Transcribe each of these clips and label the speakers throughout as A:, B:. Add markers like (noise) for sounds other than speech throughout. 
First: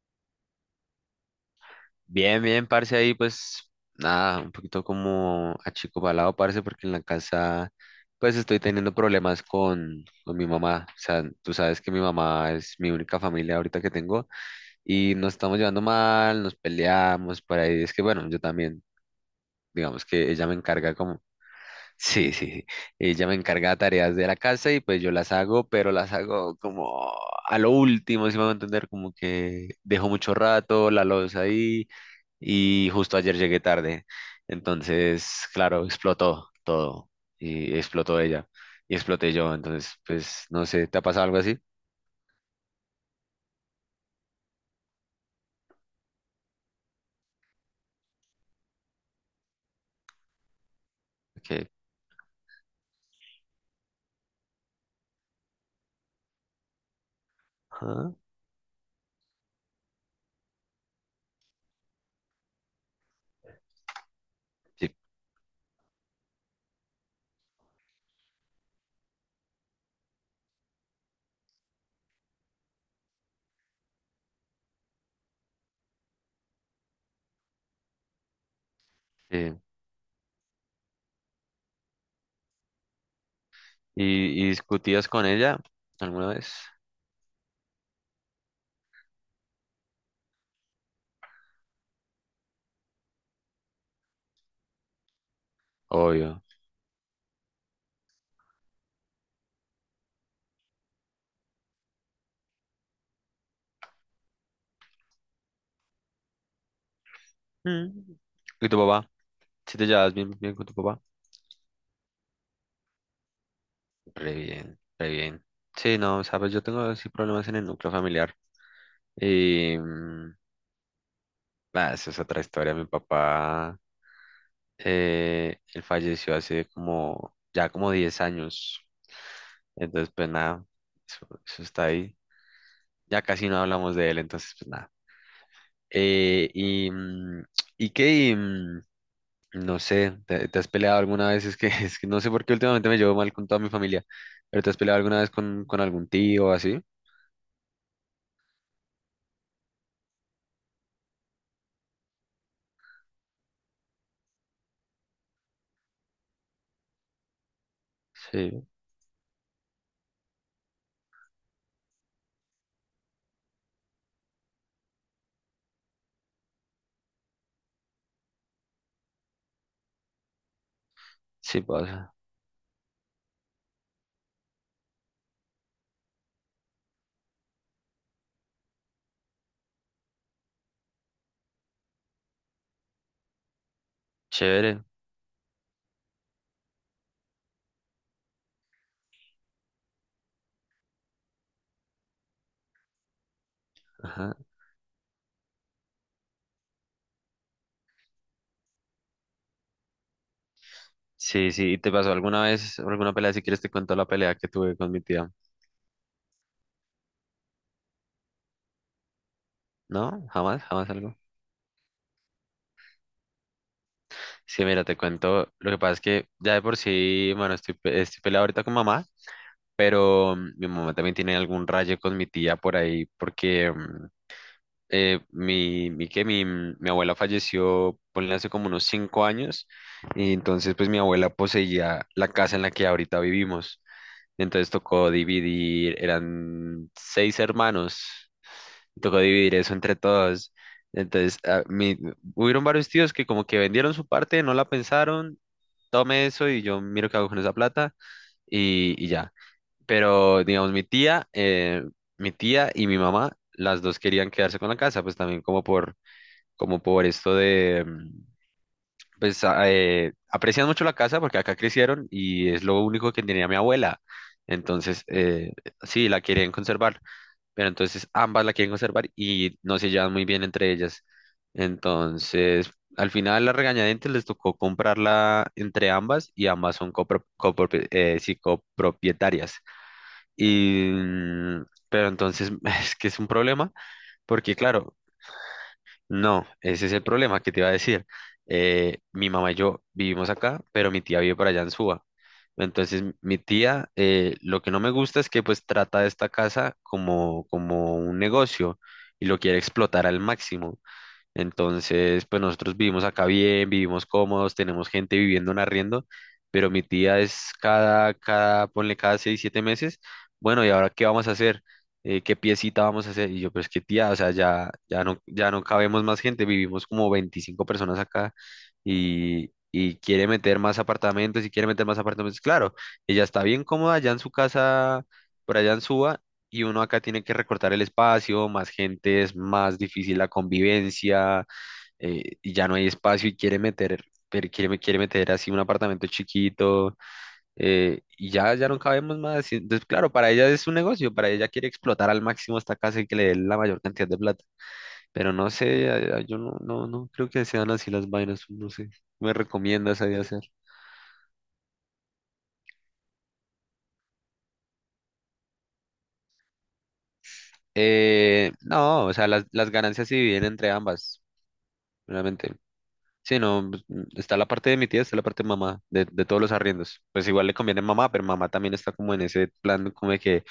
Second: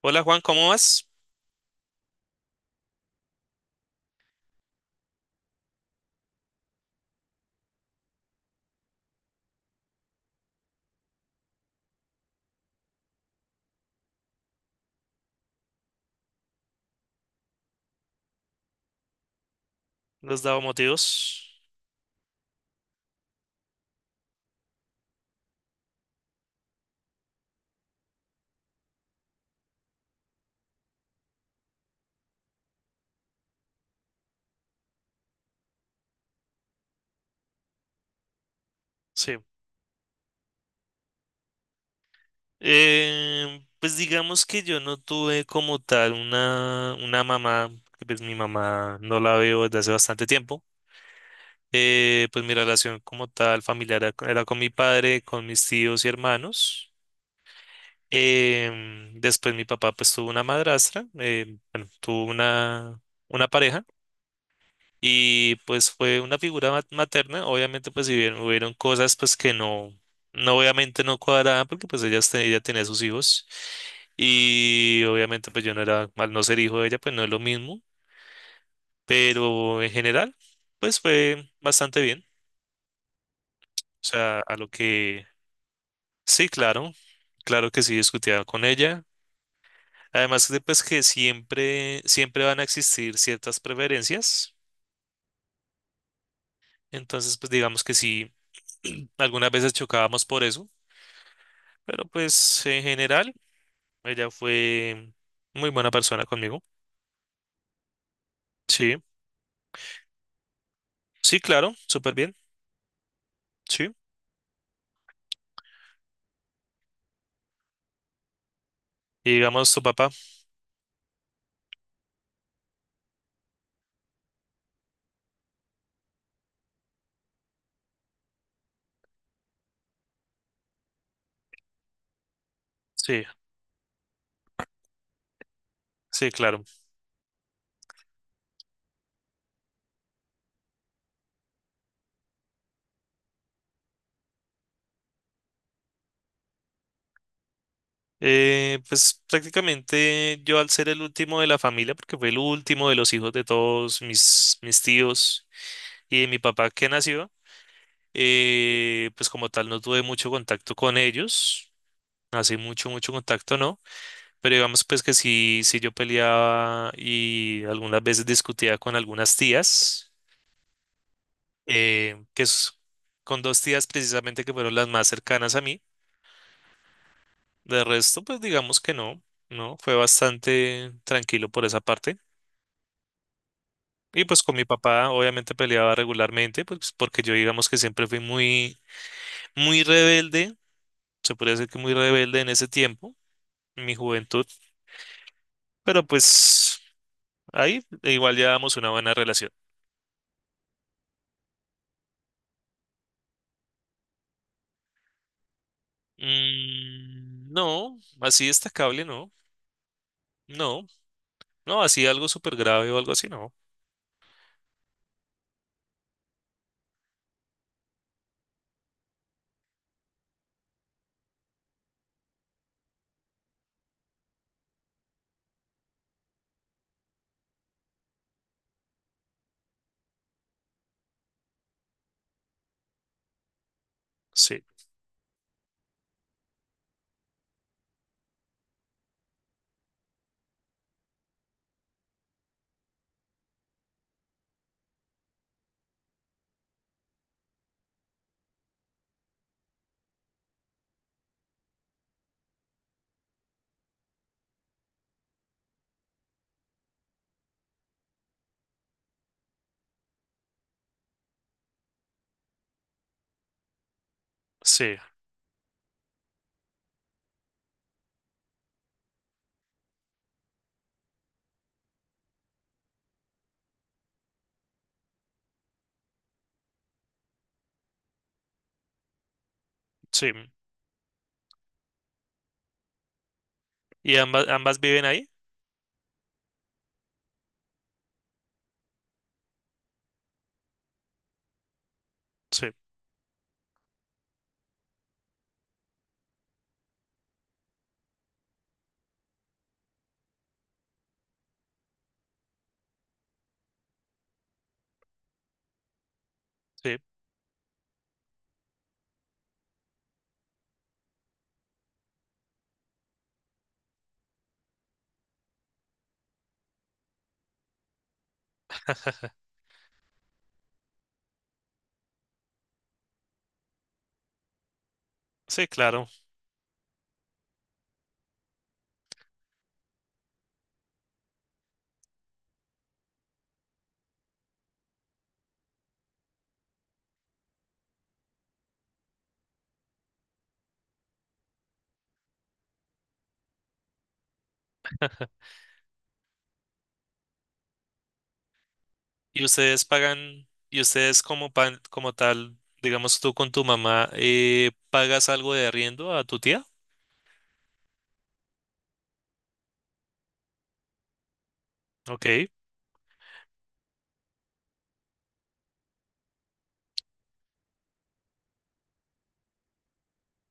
A: Hola Juan, ¿cómo vas?
B: Bien, bien, parce, ahí pues nada, un poquito como achicobalado, parce, porque en la casa pues estoy teniendo problemas con mi mamá. O sea, tú sabes que mi mamá es mi única familia ahorita que tengo y nos estamos llevando mal, nos peleamos por ahí. Es que bueno, yo también, digamos que
A: ¿Le has
B: ella me
A: dado
B: encarga como,
A: motivos?
B: (laughs) sí, sí, sí, ella me encarga tareas de la casa y pues yo las hago, pero las hago como a lo último, si me van a entender, como que dejo mucho rato la loza ahí y justo ayer llegué tarde. Entonces, claro, explotó todo y explotó ella y exploté
A: Sí.
B: yo. Entonces, pues, no sé, ¿te ha pasado algo así?
A: Pues digamos que yo no tuve como tal una mamá, que pues mi mamá no la veo desde hace bastante tiempo.
B: Que,
A: Pues mi relación como tal familiar era con mi padre, con mis tíos y hermanos.
B: ah,
A: Después mi papá pues tuvo una madrastra, bueno, tuvo una pareja.
B: sí,
A: Y pues fue una figura materna, obviamente pues si bien hubieron cosas pues que no, no obviamente no cuadraban porque pues ella, ella tenía sus hijos y obviamente pues yo no era, al no ser hijo de ella pues no es lo mismo,
B: sí.
A: pero en general pues fue bastante bien, o sea,
B: ¿Y
A: a lo
B: discutías con
A: que
B: ella alguna
A: sí,
B: vez?
A: claro, claro que sí discutía con ella, además de pues que siempre, siempre van a existir ciertas preferencias,
B: Obvio.
A: entonces pues digamos que sí, (clears throat) algunas veces chocábamos por eso. Pero pues en general, ella fue muy buena persona conmigo.
B: Mm. ¿Y tu
A: Sí,
B: papá? ¿Si te llevas bien, bien con tu papá?
A: sí, claro, súper bien. Sí.
B: Re bien, re bien. Sí, no, sabes, yo tengo sí problemas en el núcleo familiar.
A: Y digamos
B: Y,
A: su papá.
B: mm, Bah, eso es otra historia. Mi papá él falleció hace ya como 10 años. Entonces, pues nada, eso está ahí. Ya
A: Sí,
B: casi no hablamos de él, entonces, pues nada.
A: sí,
B: Eh,
A: claro.
B: y, mm, y que, mm, no sé, ¿te has peleado alguna vez? Es que, (laughs) es que no sé por qué últimamente me llevo mal con toda mi familia, pero ¿te has peleado alguna vez con algún tío o así?
A: Pues prácticamente yo al ser el último de la familia, porque fue el último de los hijos de todos mis tíos y de mi papá que nació,
B: Sí,
A: pues como tal no tuve mucho contacto con ellos. Así mucho, mucho contacto, ¿no? Pero digamos pues que sí, sí yo peleaba y algunas veces discutía con algunas tías.
B: sí pasa.
A: Eh, que es con dos tías precisamente que fueron las más cercanas a mí. De resto, pues digamos que no, ¿no? Fue bastante tranquilo por esa parte. Y pues con mi
B: Chévere.
A: papá obviamente peleaba regularmente, pues porque yo digamos que siempre fui muy, muy rebelde, se podría decir que muy rebelde en ese tiempo, en mi
B: Ajá.
A: juventud, pero pues ahí e igual llevábamos una buena relación.
B: Sí, sí. ¿Y te pasó alguna vez alguna pelea? Si quieres te cuento la pelea que tuve con mi tía.
A: Mm, no, así destacable, no,
B: ¿No? ¿Jamás?
A: no,
B: ¿Jamás algo?
A: no, así algo súper grave o algo así, no.
B: Sí, mira, te cuento, lo que pasa es que ya de por sí, bueno, estoy peleado ahorita con mamá, pero mi mamá también tiene algún rayo con mi tía por ahí, porque mm, mi, mi, que mi, mm, mi abuela falleció, ponle hace como unos 5 años, y entonces pues mi abuela poseía la casa en la que ahorita vivimos,
A: Sí,
B: entonces tocó dividir, eran seis hermanos, tocó dividir eso entre todos. Entonces, hubieron varios tíos que como que vendieron su parte, no la pensaron tome eso y yo miro qué hago con esa plata y ya. Pero, digamos, mi tía y mi mamá, las dos querían quedarse con la casa, pues también como por esto de, aprecian mucho la casa porque acá crecieron y es lo único que tenía mi abuela.
A: sí,
B: Entonces, sí, la querían conservar, pero entonces ambas la quieren conservar y no se llevan muy bien entre ellas. Entonces, al final la regañadientes les tocó comprarla entre ambas y ambas son sí, copropietarias.
A: sí.
B: Pero entonces (laughs) es que es un problema
A: ¿Y ambas,
B: porque,
A: ambas
B: claro,
A: viven ahí?
B: no, ese es el problema que te iba a decir. Mi mamá y yo vivimos acá, pero mi tía vive por allá en Suba.
A: Sí,
B: Entonces, mi tía, lo que no me gusta es que pues trata esta casa como, como un negocio y lo quiere explotar al máximo. Entonces, pues nosotros vivimos acá bien, vivimos cómodos, tenemos gente viviendo en arriendo, pero mi
A: sí,
B: tía es ponle cada 6, 7 meses, bueno, ¿y ahora qué vamos a hacer? ¿Qué piecita vamos a hacer? Y yo, pues qué tía, o sea, ya, ya no, ya no cabemos más gente, vivimos como 25 personas acá
A: (laughs)
B: y quiere meter más apartamentos y quiere meter más apartamentos. Claro, ella está bien cómoda allá en su casa, por
A: sí,
B: allá en
A: claro.
B: Suba, y uno acá tiene que recortar el espacio, más gente, es más difícil la convivencia, y ya no hay espacio y quiere meter, pero quiere meter así un apartamento chiquito, y ya no cabemos más. Y entonces, claro, para ella es un negocio, para ella quiere explotar al máximo esta casa y que le dé la mayor cantidad de plata, pero no sé, yo no creo que sean así las vainas, no sé. ¿Me
A: ¿Y ustedes
B: recomiendas ahí hacer?
A: pagan, y ustedes como, como tal, digamos tú con tu mamá, pagas algo de arriendo a tu tía?
B: No, o sea, las ganancias se dividen entre ambas,
A: Ok,
B: realmente. Sí, no, pues, está la parte de mi tía, está la parte de mamá, de todos los arriendos. Pues igual le conviene a mamá, pero mamá también está como en ese plan, como de que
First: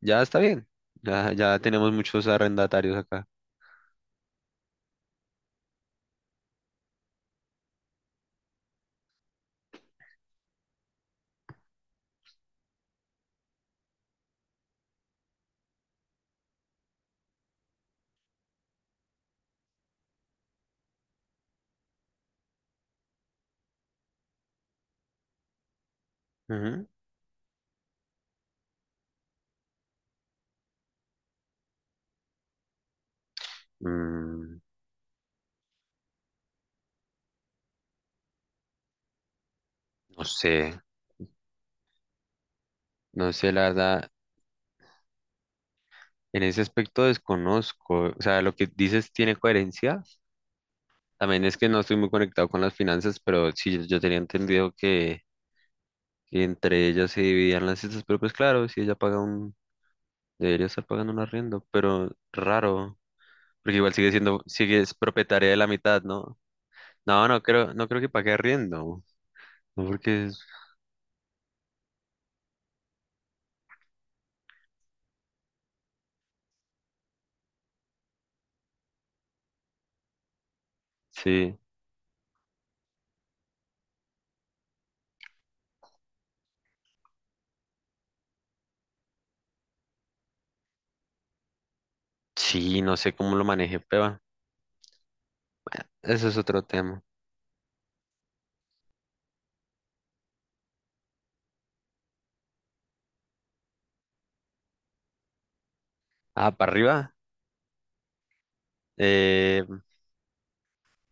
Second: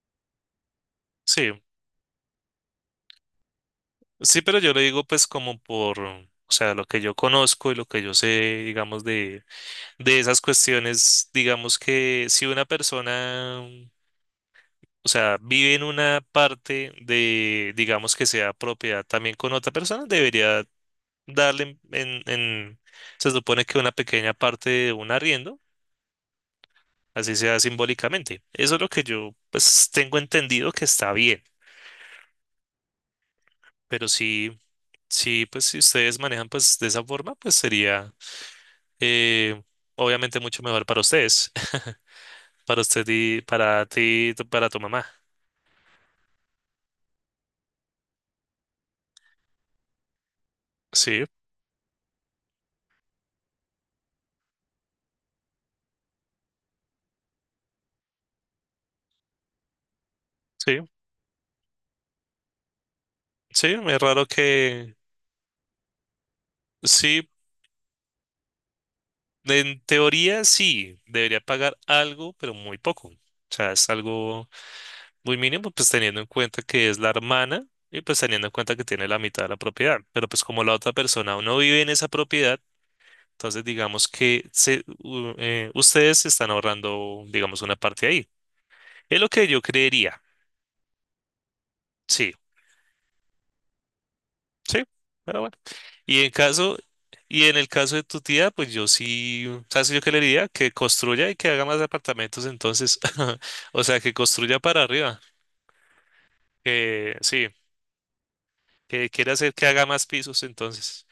B: ya está bien, ya,
A: sí,
B: ya tenemos muchos arrendatarios acá.
A: sí, pero yo le digo pues como por, o sea, lo que yo conozco y lo que yo sé, digamos, de esas cuestiones, digamos que si una persona, o sea, vive en una parte de, digamos que sea propiedad también con otra persona, debería darle se supone que una pequeña parte de un arriendo,
B: Ujú.
A: así sea simbólicamente. Eso es lo que yo pues tengo entendido que está bien, pero sí,
B: Mm,
A: sí, pues si ustedes manejan pues de esa forma, pues sería eh,
B: no
A: obviamente mucho
B: sé,
A: mejor para ustedes, (laughs) para usted
B: no
A: y
B: sé, la
A: para
B: verdad,
A: ti, para tu mamá.
B: en ese aspecto desconozco. O sea, lo que dices tiene coherencia.
A: Sí,
B: También es que no estoy muy conectado con las finanzas, pero sí, yo tenía entendido que, entre ellas se dividían las cestas, pero pues claro, si ella debería
A: sí,
B: estar pagando un arriendo, pero raro.
A: sí,
B: Porque igual
A: es
B: sigue
A: raro
B: siendo, sigue es
A: que
B: propietaria de la mitad, ¿no? No,
A: sí,
B: no creo, no creo que pague arriendo.
A: en
B: No, porque
A: teoría sí, debería pagar algo, pero muy poco. O sea, es algo muy mínimo, pues teniendo en cuenta que es la hermana y pues teniendo en cuenta que tiene la mitad de la propiedad. Pero pues como la otra persona aún
B: sí,
A: no vive en esa propiedad, entonces digamos que ustedes se están ahorrando, digamos, una parte ahí. Es lo que yo creería. Sí,
B: sí, no sé cómo lo maneje, pero
A: sí, pero bueno. Y
B: eso
A: en
B: es otro
A: caso,
B: tema.
A: y en el caso de tu tía, pues yo sí, ¿sabes qué yo qué le diría? Que construya y que haga más apartamentos entonces. (laughs) O sea, que construya para arriba.
B: Ah, para arriba,
A: Que sí, que quiere hacer
B: eh,
A: que haga más pisos entonces.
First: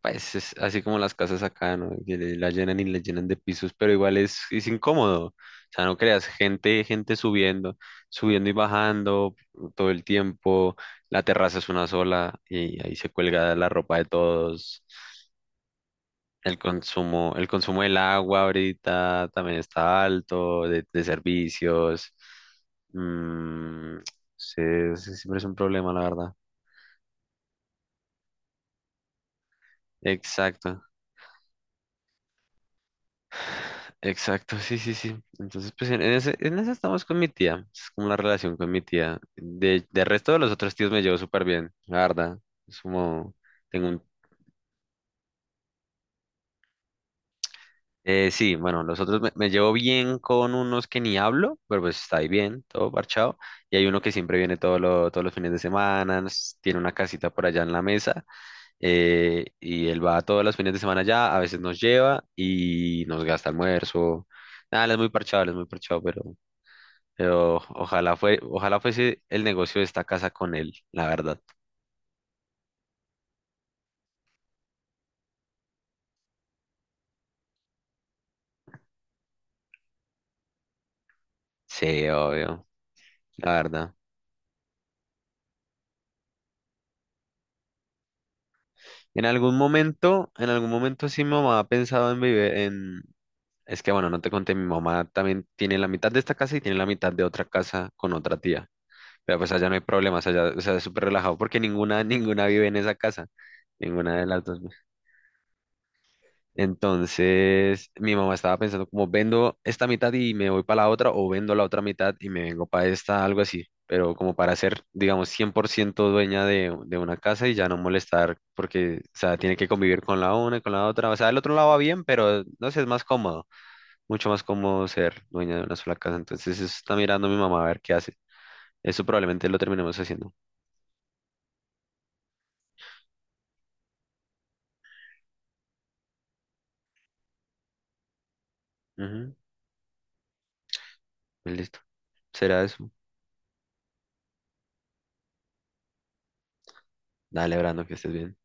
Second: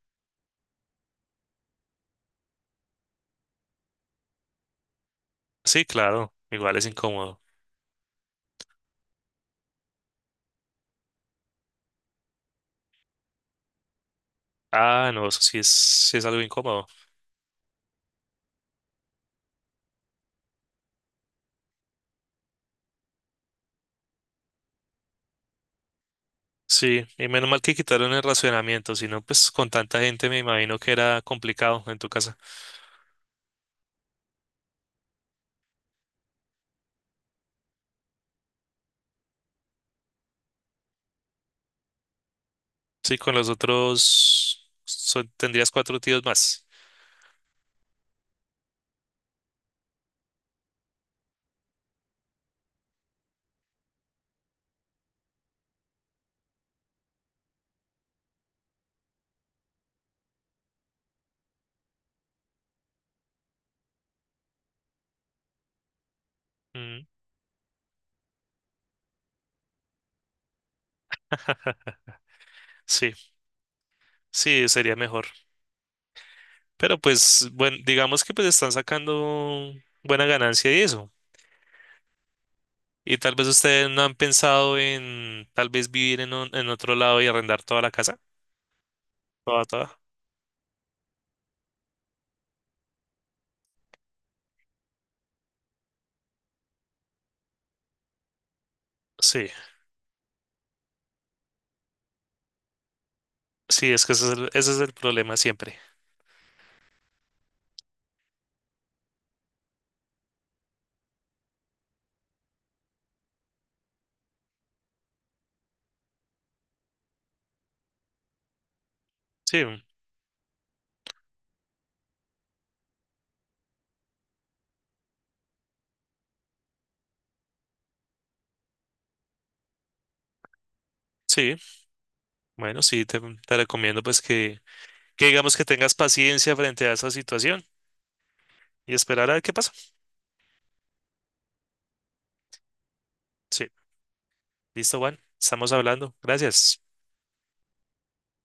B: pues es así como las casas acá, ¿no? Que le- la llenan y la llenan de pisos, pero igual es incómodo. O sea,
A: Sí,
B: no creas,
A: claro, igual
B: gente,
A: es
B: gente
A: incómodo.
B: subiendo, subiendo y bajando todo el tiempo. La terraza es una sola y ahí se cuelga la ropa de todos.
A: Ah, no, eso sí es algo
B: El
A: incómodo.
B: consumo, el consumo del agua ahorita también está alto, de servicios. Mm, sí, sí, siempre es un problema, la verdad.
A: Sí, y menos mal que quitaron el racionamiento, si no, pues con tanta gente me imagino
B: Exacto,
A: que era complicado en tu casa.
B: exacto, sí, sí, sí. Entonces, pues en ese estamos con mi tía. Es como la relación con mi tía. De resto de los otros tíos me llevo súper bien, la verdad. Es
A: Sí,
B: como,
A: con los
B: tengo un.
A: otros tendrías cuatro tíos más.
B: Sí, bueno, los otros me llevo bien con unos que ni hablo, pero pues está ahí bien, todo parchado. Y hay uno que siempre viene todos los fines de semana, tiene una casita por allá en la mesa, y él va todos los fines de semana allá, a veces nos lleva y nos gasta almuerzo. Nada, él es muy parchado, él es muy parchado, pero,
A: Mm,
B: pero ojalá fuese el negocio de esta casa con él, la verdad.
A: sí, sí, sería mejor. Pero pues, bueno, digamos que pues están sacando buena ganancia y eso.
B: Sí, obvio,
A: Y tal vez
B: la
A: ustedes
B: verdad.
A: no han pensado en tal vez vivir en, en otro lado y arrendar toda la casa. Toda, toda.
B: En algún momento sí mi mamá ha pensado en vivir, en. Es que bueno, no te conté, mi mamá también tiene la mitad de esta casa y tiene la mitad de otra casa con otra tía. Pero
A: Sí,
B: pues allá no hay problemas, allá, o sea, es súper relajado porque ninguna, (laughs) ninguna vive en esa casa,
A: sí, es que
B: ninguna de las dos,
A: ese
B: pues.
A: es el problema siempre.
B: Entonces, mi mamá estaba pensando como vendo esta mitad y me voy para la otra o vendo la otra mitad y me vengo para esta, algo así. Pero como para ser, digamos, 100% dueña de una casa y ya no molestar porque, o sea, tiene
A: Sí,
B: que
A: mm,
B: convivir con la una y con la otra. O sea, el otro lado va bien, pero no sé, es más cómodo mucho más cómodo ser dueña de una sola casa. Entonces, eso está mirando mi mamá a ver qué hace. Eso probablemente lo terminemos haciendo.
A: sí, bueno, sí, te recomiendo pues que digamos que tengas paciencia frente a esa situación y esperar
B: Ujú,
A: a ver qué pasa.
B: pues listo. Será eso.
A: Sí, listo, Juan, estamos hablando. Gracias.
B: Dale, Brando, que estés bien.